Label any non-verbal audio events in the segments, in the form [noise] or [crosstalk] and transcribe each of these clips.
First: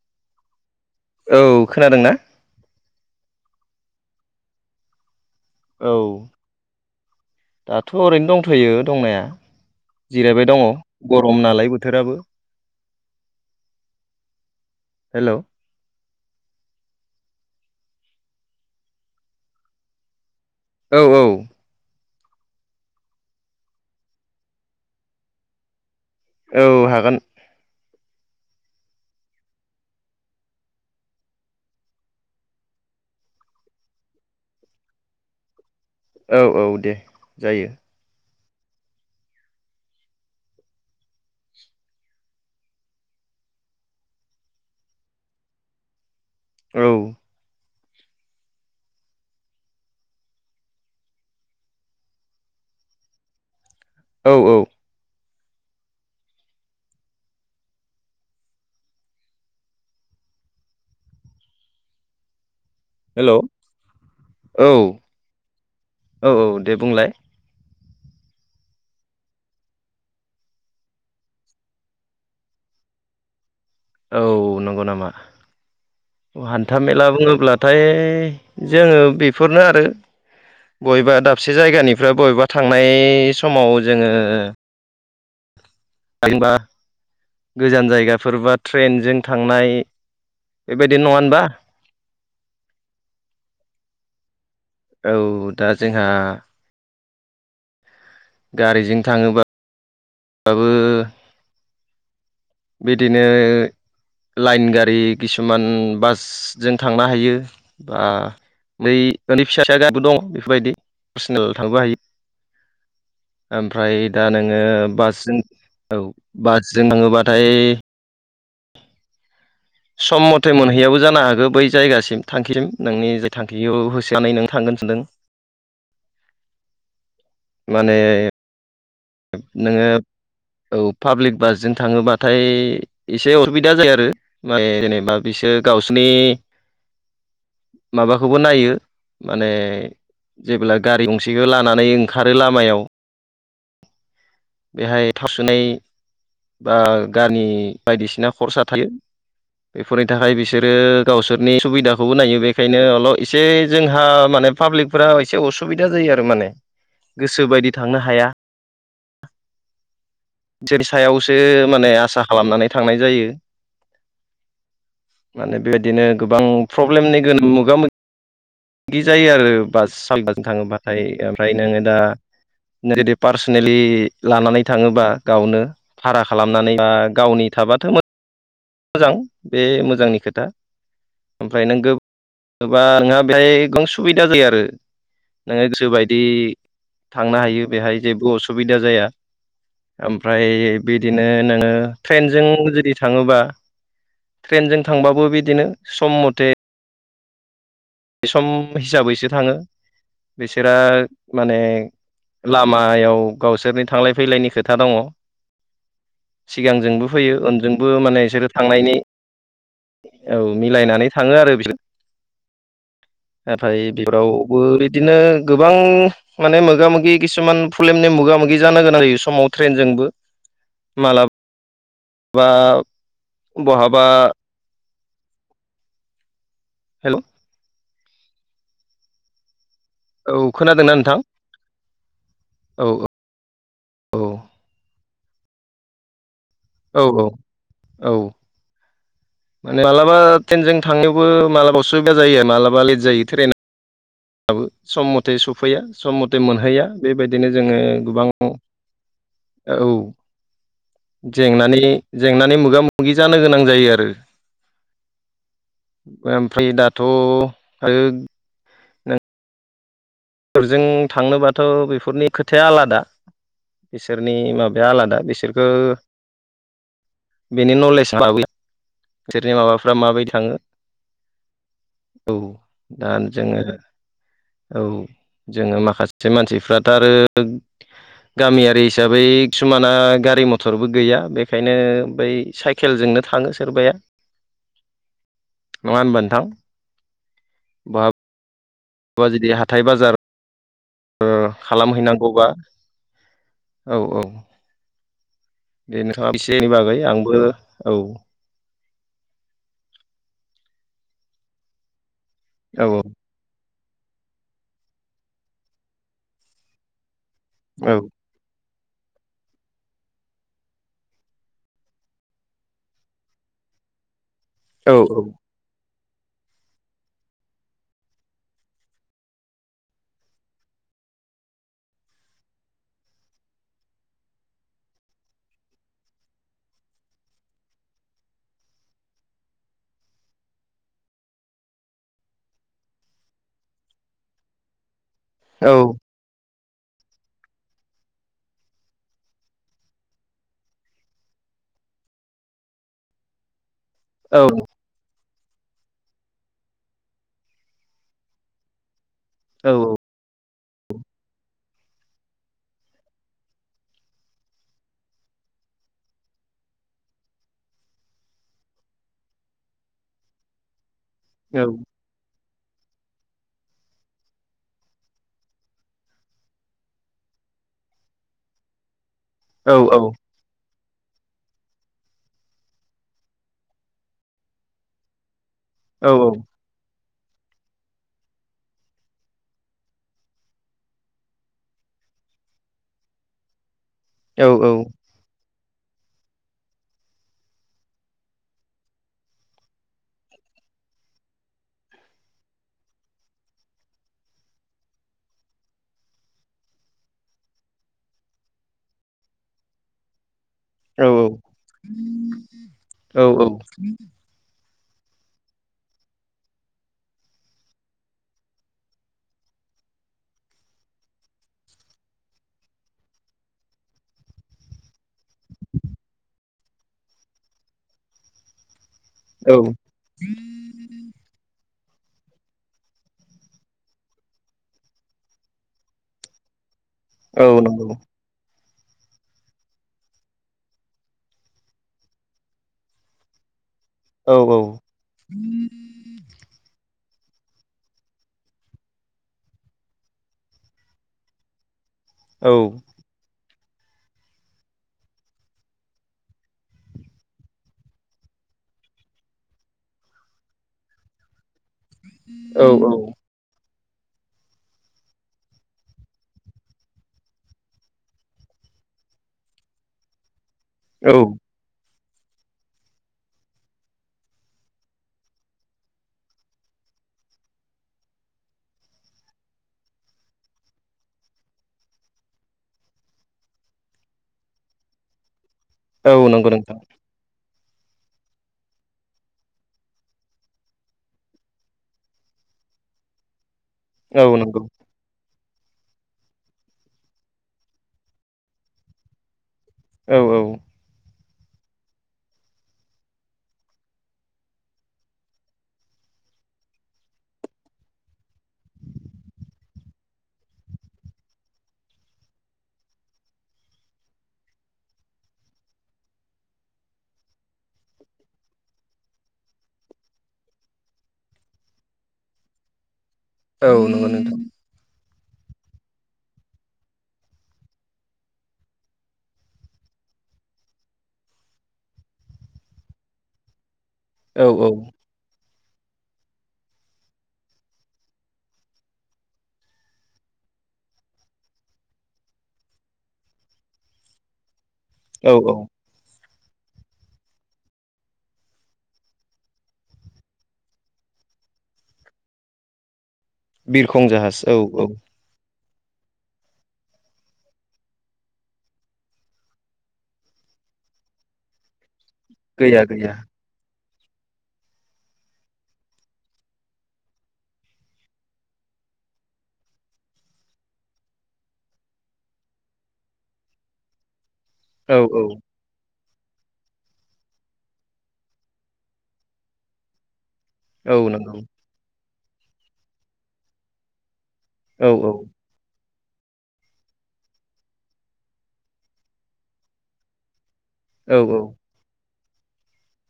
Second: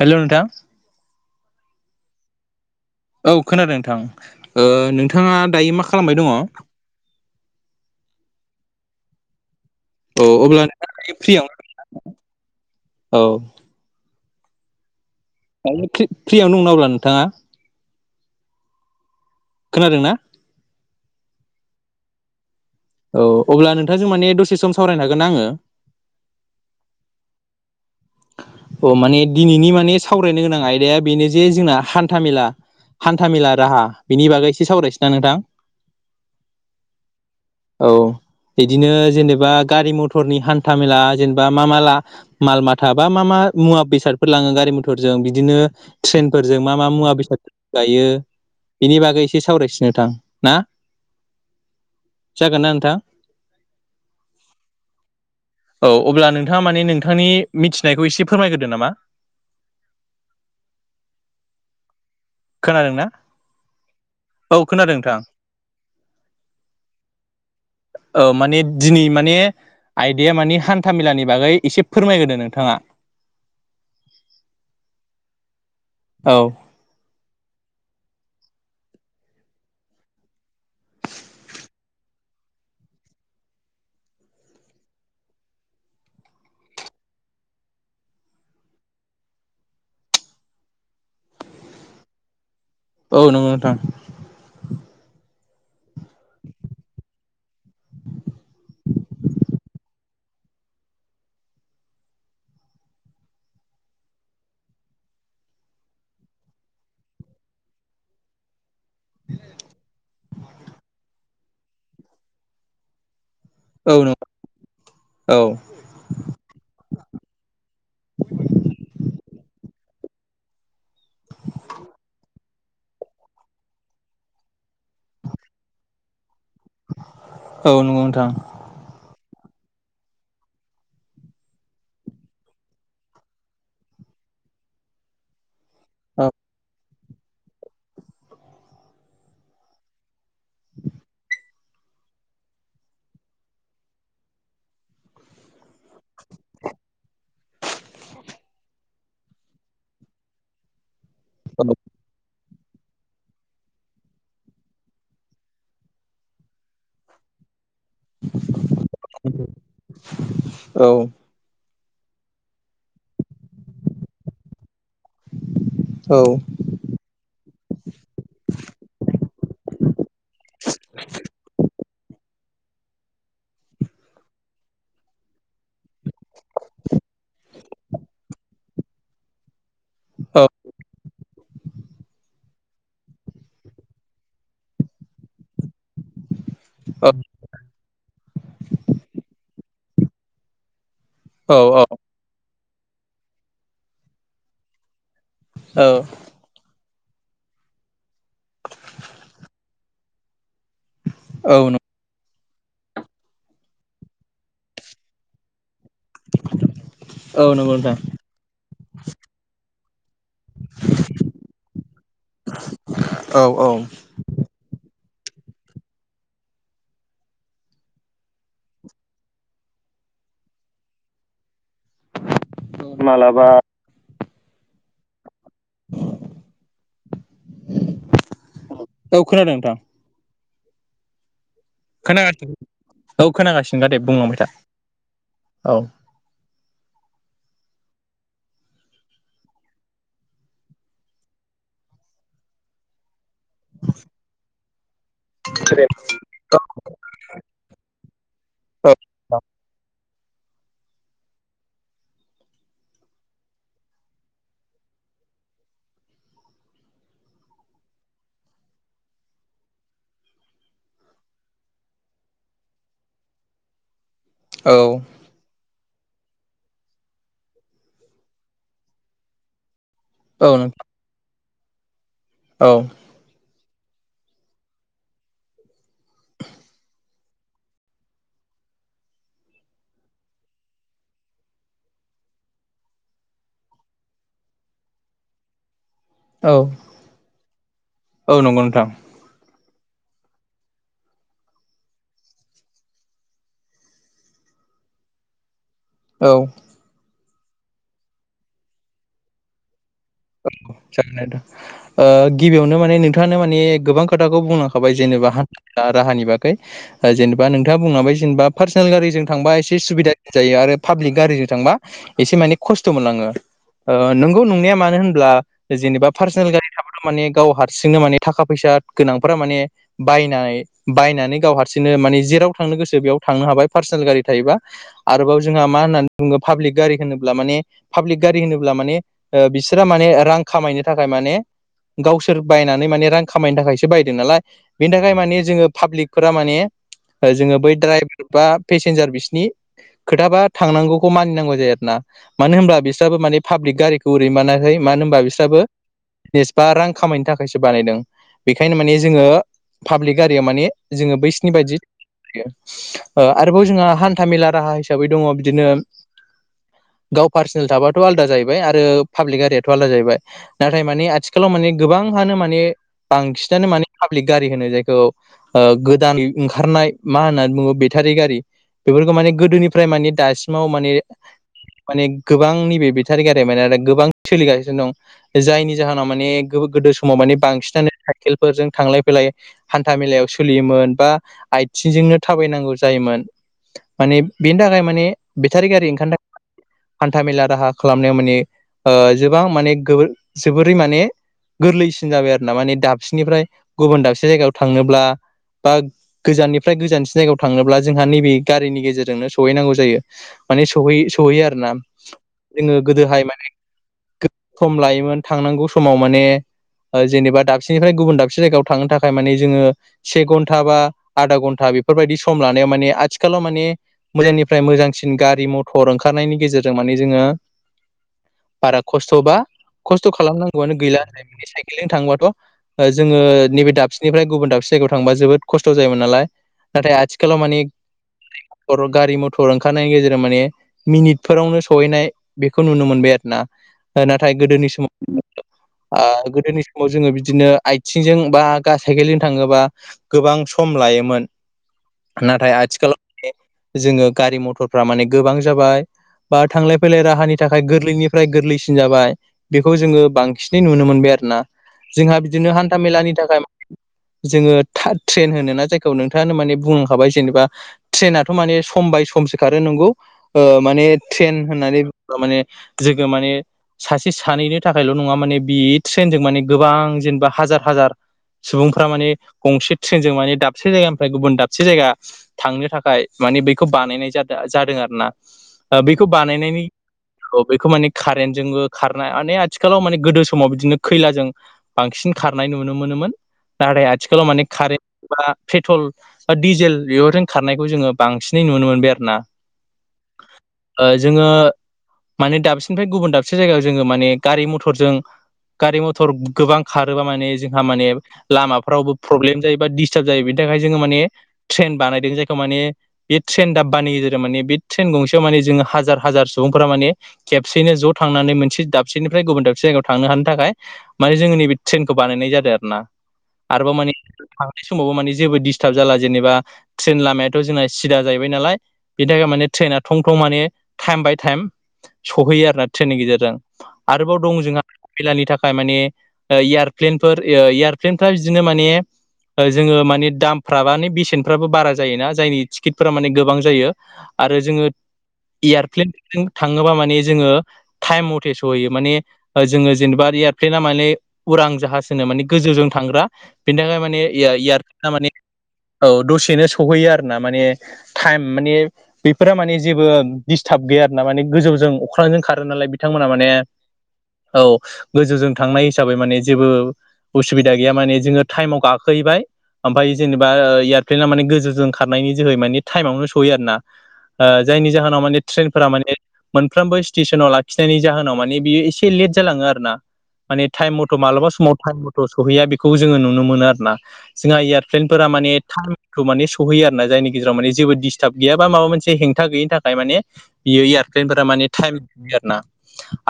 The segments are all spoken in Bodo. हेलौ नोंथां औ खोनादोंना? औ खोनादों नोंथां। ओ नोंथाङा दायो औ मा खालामबाय दङ? दाथ' ओरैनो दंथ'यो दंनाया। जिरायबाय अब्ला दङ नोंथाङा गरम फ्रियाव नालाय बोथोराबो। औ हेलौ [unintelligible] फ्रियावनो दंना अब्ला नोंथाङा? खोनादों ना? औ औ। औ अब्ला नोंथांजों माने दसे सम सावरायनो हागोनना आङो? औ हागोन। अ माने दिनैनि माने सावरायनो गोनां आयदाया बेनो जे जोंना हान्था मेला हान्था मेला राहा बिनि बागै एसे सावरायसैना नोंथां? औ औ दे जायो। औ बिदिनो जेनेबा गारि मटरनि हान्था मेला जेनेबा मा माला माल मा थाबा मा मा मुवा बेसादफोर लाङो गारि मटरजों बिदिनो ट्रेनफोरजों मा मा औ मुवा बेसाद गायो बिनि बागै एसे सावरायसै नोंथां। ना? जागोनना नोंथां? औ औ। औ अब्ला नोंथाङा माने नोंथांनि मिथिनायखौ एसे फोरमायगोरदो नामा। खोनादों ना? हेल' औ खोनादों नोंथां। औ औ दे बुंलाय औ माने दिनै माने आयदाया माने हान्था मेलानि बागै एसे फोरमायग्रोदो नोंथाङा। औ नंगौ नामा? औ अ हान था मेला बुङोब्लाथाय जोङो बेफोरनो आरो बबेबा दाबसे जायगानिफ्राय बबेबा थांनाय समाव जोङो [unintelligible] गोजान जायगाफोर बा ट्रेनजों थांनाय बेबायदि नङा होनबा? औ नङो नोंथां। औ दा जोंहा गारिजों थाङोबा बाबो बिदिनो लाइन गारि किसुमान बासजों थांनो हायो बा बै न'नि फिसा फिसा गारिबो दं बेफोरबायदि पार्सनेल थांबो हायो। औ ओमफ्राय नंगौ दा नोङो औ बासजों औ बासजों थाङोबाथाय सम मथे मोनहैयाबो जानो हागौ बै जायगासिम थांखिसिम नोंनि जाय थांखिखौ होसोनानै नों थांगोन सानदों। [inaudible] औ माने नंगौ नोंथां। नोङो औ पाब्लिक बासजों थाङोबाथाय एसे असुबिदा जायो आरो माए जेनेबा बिसोर गावसोरनि औ माबाखौबो नायो माने जेब्ला गारि गंसेखो लानानै ओंखारो लामायाव बेहाय थावसोनाय बा गामि बायदिसिना खर्सा थायो। बेफोरनि थाखाय बिसोरो गावसोरनि सुबिदाखौबो नायो बे बेखायनोल' एसे जोंहा मानो पाब्लिकफोरा एसे असुबिदा जायो आरो माने गोसो बायदि थांनो हाया। [inaudible] औ बिसोरनि सायावसो माने आसा खालामनानै थांनाय जायो। माने बेबादिनो गोबां प्रब्लेमनि गोन मोगा मोगि बिदि जायो आरो बास [unintelligible] जों थाङोबाथाय ओमफ्राय नोङो दा जुदि पार्सनेलि लानानै थाङोबा गावनो भारा खालामनानै बा गावनि थाबाथ' मो [inaudible] मोजां बे मोजांनि औ खोथा। ओमफ्राय नों बेयाव बा नोंहा बेहाय गोबां सुबिदा जायो आरो। नोङो गोसो बायदि थांनो हायो बेहाय जेबो असुबिदा जाया। ओमफ्राय बिदिनो औ नोङो ट्रेनजों जुदि थाङोबा ट्रेनजों थांबाबो बिदिनो औ सम मथे बे सम हिसाबैसो थाङो बिसोरा औ माने लामायाव गावसोरनि थांलाय फैलायनि खोथा दङ। सिगांजोंबो फैयो औ नंगौ उनजोंबो नोंथां माने बिसोरो थांनायनि औ मिलायनानै थाङो आरो बिसोर [inaudible] ओमफ्राय बेफोरावबो बिदिनो गोबां माने मोगा मोगि किसुमान प्रब्लेमनि मोगा मोगि जानांगोन आरो समाव ट्रेनजोंबो। माला बा बहाबा [inaudible] हेल' औ खोनादों नोंथां। औ खोनादोंना नोंथां? खोनागासिनो औ खोनागासिनोखा दे औ बुंलांबाय था औ। औ औ औ। माने मालाबा ट्रेनजों थांनायावबो मालाबा असुबिदा जायो मालाबा लेट जायो ट्रेना। औ सम मथे सफैया सम मथे मोनहैया बेबायदिनो जोङो गोबां औ जेंनानि जेंनानि मोगा मोगि जानो गोनां जायो आरो। ओमफ्राय दाथ' फोरजों थांनोबाथ' बेफोरनि खोथाया आलादा। बिसोरनि औ माबाया आलादा बिसोरखो बेनि नलेज [inaudible] बिसोरनि माबाफ्रा माबायदि औ थाङो औ दा जोङो औ जोङो माखासे मानसिफ्राथ' आरो गामियारि हिसाबै किसुमाना गारि मथरबो गैया बेखायनो बै साइ खेलजोंनो थाङो सोरबाया। [unintelligible] नङा होमबा नो औ औ नंगौ नोंथां। [unintelligible] जुदि हाथाय बाजार ओ खालामहैनांगौबा औ औ औ बेनोखा एसेनि बागै आंबो औ। औ जागोन ओ गिबियावनो औ माने नोंथां खोथानो माने गोबां खोथाखौ बुंलांबाय जेनेबा हान्था राहानि बा जेनेबा नोंथाङा बुंलांबाय जेनेबा पार्सनेल गारिजों थांबा एसे सुबिदा जायो आरो पाब्लिक गारिजों थांबा एसे माने खस्थ' मोनलाङो ओ नोंगौ नंनाया औ मानो होन जेनेबा पार्सनेल गारि थाबाथ' माने गाव हारसिंनो माने थाखा फैसा गोनांफोरा माने बायनाय बायनानै गाव हारसिंनो माने जेराव थांनो गोसो बेयाव थांनो हाबाय पार्सनेल गारि थायोबा। आरोबाव जोंहा मा होननानै बुङो पाब्लिक गारि होनोब्ला माने पाब्लिक गारि होनोब्ला माने बिसोर बिसा माने रां खामायनो थाखाय माने गावसोर बायनानै माने रां खामायनो थाखायसो बायदों नालाय बेनि थाखाय माने जोङो औ पाब्लिक फोरा माने जोङो बै द्राइभार बा पेसेन्जार बिसिनि खोथाबा थांनांगौखौ मानिनांगौ जायो आरो ना मानो होनब्ला बिस्राबो माने पाब्लिक गारिखौ ओरै माना मानो होनबा बिस्राबो बेसेबा रां खामायनो थाखायसो बानायदों बेनिखायनो माने जोङो औ पाब्लिक गारिया माने जोङो बैसिनि बायदि ओ आरोबाव जोंहा हान्थामेला राहा हिसाबै दङ बिदिनो गाव पार्सनेल थाबाथ' आलदा जाहैबाय आरो पाब्लिक गारियाथ' आलादा जाहैबाय नाथाय मानि आथिखालाव माने गोबां हानो माने बांसिनानो माने पाब्लिक गारि होनो जायखौ गोदान ओंखारनाय मा होननानै बुङो बेटारि गारि बेफोरखौ माने औ औ गोदोनिफ्राय माने औ दासिमाव माने माने गोबांनि बेे बेथारि माने गोबां सोलिगासिनो दं जायनि औ जाहोनाव माने गोदो समाव माने बांसिनानो साइकेलफोरजों थांलाय फैलाय हान्था मेलायाव सोलियोमोन बा आइथिंजोंनो थाबायनांगौ जायोमोन। माने बेनि थाखाय माने बेटारि गारि ओंखारनो हान्था मेला राहा खालामनायाव माने ओ गोबां माने जोबोरै माने गोरलैसिन जाबाय आरो ना माने दाबसेनिफ्राय गुबुन दाबसे जायगायाव थांनोब्ला बा गोजाननिफ्राय गोजानसिन जायगायाव थांनोब्ला जोंहा नैबे गारिनि गेजेरजोंनो सौहैनांगौ जायो। माने औ सौहै-सौहैयो आरो ना जोङो औ गोदोहाय माने सम लायोमोन थांनांगौ समाव माने ओ जेनेबा दाबसेनिफ्राय गुबुन दाबसे जायगायाव थांनो थाखाय माने जोङो से घन्टा बा आधा घन्टा बेफोरबायदि सम लानायाव माने आथिखालाव माने मोजांनिफ्राय मोजांसिन गारि मथर ओंखारनायनि गेजेरजों माने जोङो बारा खस्थ'बा औ खस्थ' खालामनांगौआनो गैला होनाय साइकेलजों थांङोबाथ' ओ जोङो नैबे दाबसेनिफ्राय गुबुन दाबसे जायगायाव थांबा जोबोद खस्थ' जायोमोन नालाय नाथाय आथि खालाव औ मानेख नंगौ हर' गारि मथर ओंखारनायनि गेजेराव माने मिनिटफोरावनो सहैनाय बेखौ नुनो मोनबाय आरो ना औ नाथाय औ गोदोनि समाव [inaudible] आ गोदोनि समाव जोङो बिदिनो आथिंजों बा गा साइकेलजों थाङोबा गोबां सम लायोमोन नाथाय आथिखालाव जोङो गारि मथरफ्रा माने गोबां जाबाय बा थांलाय फैलाय राहानि थाखाय गोरलैनि फ्राय गोरलैसिन जाबाय बेखौ जोङो बांसिनै नुनो मोनबाय आरोना जोंहा बिदिनो औ हान्था मेलानि थाखाय जोङो ट्रेन होनो ना जायखौ नोंथाङानो माने बुंलांखाबाय जेनेबा ट्रेनाथ' माने सम बाय समसो खारो नोंगौ ओ माने ट्रेन होननानै बुङोबा माने जोङो माने सासे सानैनि थाखायल' नङा माने बे ट्रेनजों माने गोबां जेनेबा हाजार हाजार सुबुंफ्रा माने गंसे ट्रेनजों माने दाबसे जायगानिफ्राय गुबुन दाबसे जायगा थांनो थाखाय मानि बैखौ बानायनाय जादों जादों आरोना बैखौ औ नंगौ बानायनायनि नोंथां औ बेखौ माने कारेन्टजोंबो खारनाय माने आथिखालाव माने गोदो समाव बिदिनो खैलाजों बांसिन खारनाय नुनो मोनोमोन नाथाय औ आथिखालाव माने नंगौ कारेन्ट बा पेट्रल ओ डिजेल बेफोरजों खारनायखौ जोङो बांसिनै नुनो मोनबाय आरोना औ औ ओ जोङो माने दाबसेनिफ्राय गुबुन दाबसे जायगायाव जोङो माने गारि मथरजों गारि मथर गोबां खारोबा माने जोंहा माने लामाफ्रावबो प्रब्लेम जायो बा डिस्टार्ब जायो बेनि थाखाय जोङो माने ट्रेन बानायदों जायखौ माने बे ट्रेन दाब्बानि गेजेराव माने बे ट्रेन गंसेयाव माने जोङो हाजार हाजार सुबुंफोरा माने खेबसेयैनो ज' थांनानै मोनसे दाबसेनिफ्राय गुबुन दाबसे जायगायाव थांनो हानो थाखाय माने जोङो नैबे ट्रेनखौ बानायनाय जादों आरोना औ आरोबाव माने नंगौ नोंथां समावबो माने जेबो डिस्टार्ब जाला जेनेबा ट्रेन लामायाथ' जोंना सिदा जाहैबाय नालाय। बिनि थाखाय माने ट्रैना थं थं माने टाइम बाय टाइम सहैयो आरोना ट्रेननि गेजेरजों आरोबाव दं औ औ जोंहा खैलानि थाख खाय माने ओ एयारप्लेनफोर एयारप्लेनफ्रा बिदिनो माने ओ जोङो माने दामफ्राबाने बेसेनफ्राबो बारा जायोना जायनि टिकेटफोरा माने गोबां जायो। आरो जोङो औ औ एयारप्लेनजों थाङोबा माने जोङो। थाइम मथे सौहैयो माने ओ जोङो जेनेबा एयारप्लेना माने उरां जाहाज होनो माने गोजौजों थांग्रा। बेनि थाखाय माने बिरखं जाहाज औ औ इया-इयारफ्लेना माने औ दसेनो सहैयो आरोना माने। टाइम माने बेफोरा माने जेबो दिडिस्टार्ब गैया ना माने गोजौजों अख्रांजों खारो नालाय गैया बिथांमोना गैया माने औ गोजौजों थांनाय हिसाबै माने जेबो उसुबिदा गैया माने जोङो टाइमाव गाखोहैबाय ओमफ्राय जेनेबा ओ एयारप्लेना माने गोजौजों खारनायनि जोहै माने टाइमावनो सहयो आरना। ओ जायनि औ जाहोनावाने औ ट्रेन फोर माने मोनफ्रोमबो स्टेसनाव लाखिनायनि जाहोनाव माने बियो एसे लेट जालाङो आरोना। माने टाइम औ मथ' मालाबा नंगौ समाव टाइम मथ' सहैया बेखौ जोङो नुनो मोनो आरोना जोंहा इयार औ फ्लेनफोरा औ माने टाइमखौ माने सहैयो आरोना जायनि गेजेराव माने जेबो डिस्टार्ब गैया बा माबा मोनसे हेंथा गैयिनि थाखाय माने बियो औ एयारप्लेनफोरा माने टाइम होयो आरोना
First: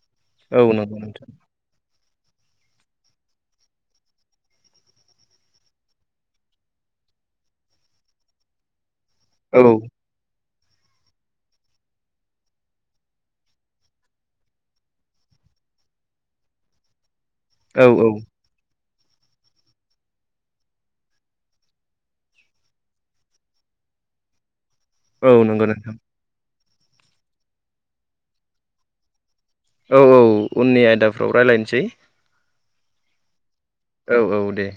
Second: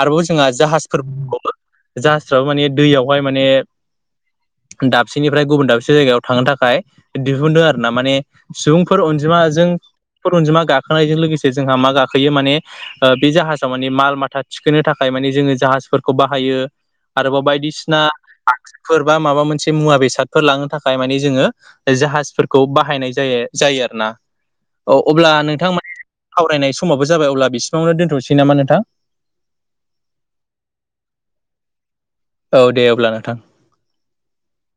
आरोबाव जोंहा औ नंगौ जाहाजफोर नोंथां दंबावो जाहासफ्राबो माने दैयावहाय माने दाबसेनिफ्राय गुबुन दाबसे जायगायाव थांनो थाखाय दिहुनदों आरो ना माने। सुबुंफोर औ अनजिमाजों फोर अनजिमा गाखोनायजों लोगोसे जोंहा मा गाखो। गोयो माने बे जाहाजाव माने माल माथा थिखोनो थाखाय माने जोङो जाहाजफोरखौ बाहायो। आरोबाव औ बायदिसिना आगजुफोर बा माबा मोनसे मुवा बेसादफोर लांनो थाखाय माने जोङो। जाहाजफोरखौ बाहायनाय जायो जायो आरो ना। औ अब्ला नोंथां माने सावरायनाय समावबो जाबाय अब्ला बिसिमावनो दोन्थ'नोसै नामा नोंथां। औ औ उननि आयदाफ्राव रायज्लायनोसै। औ दे अब्ला नोंथां। औ औ दे।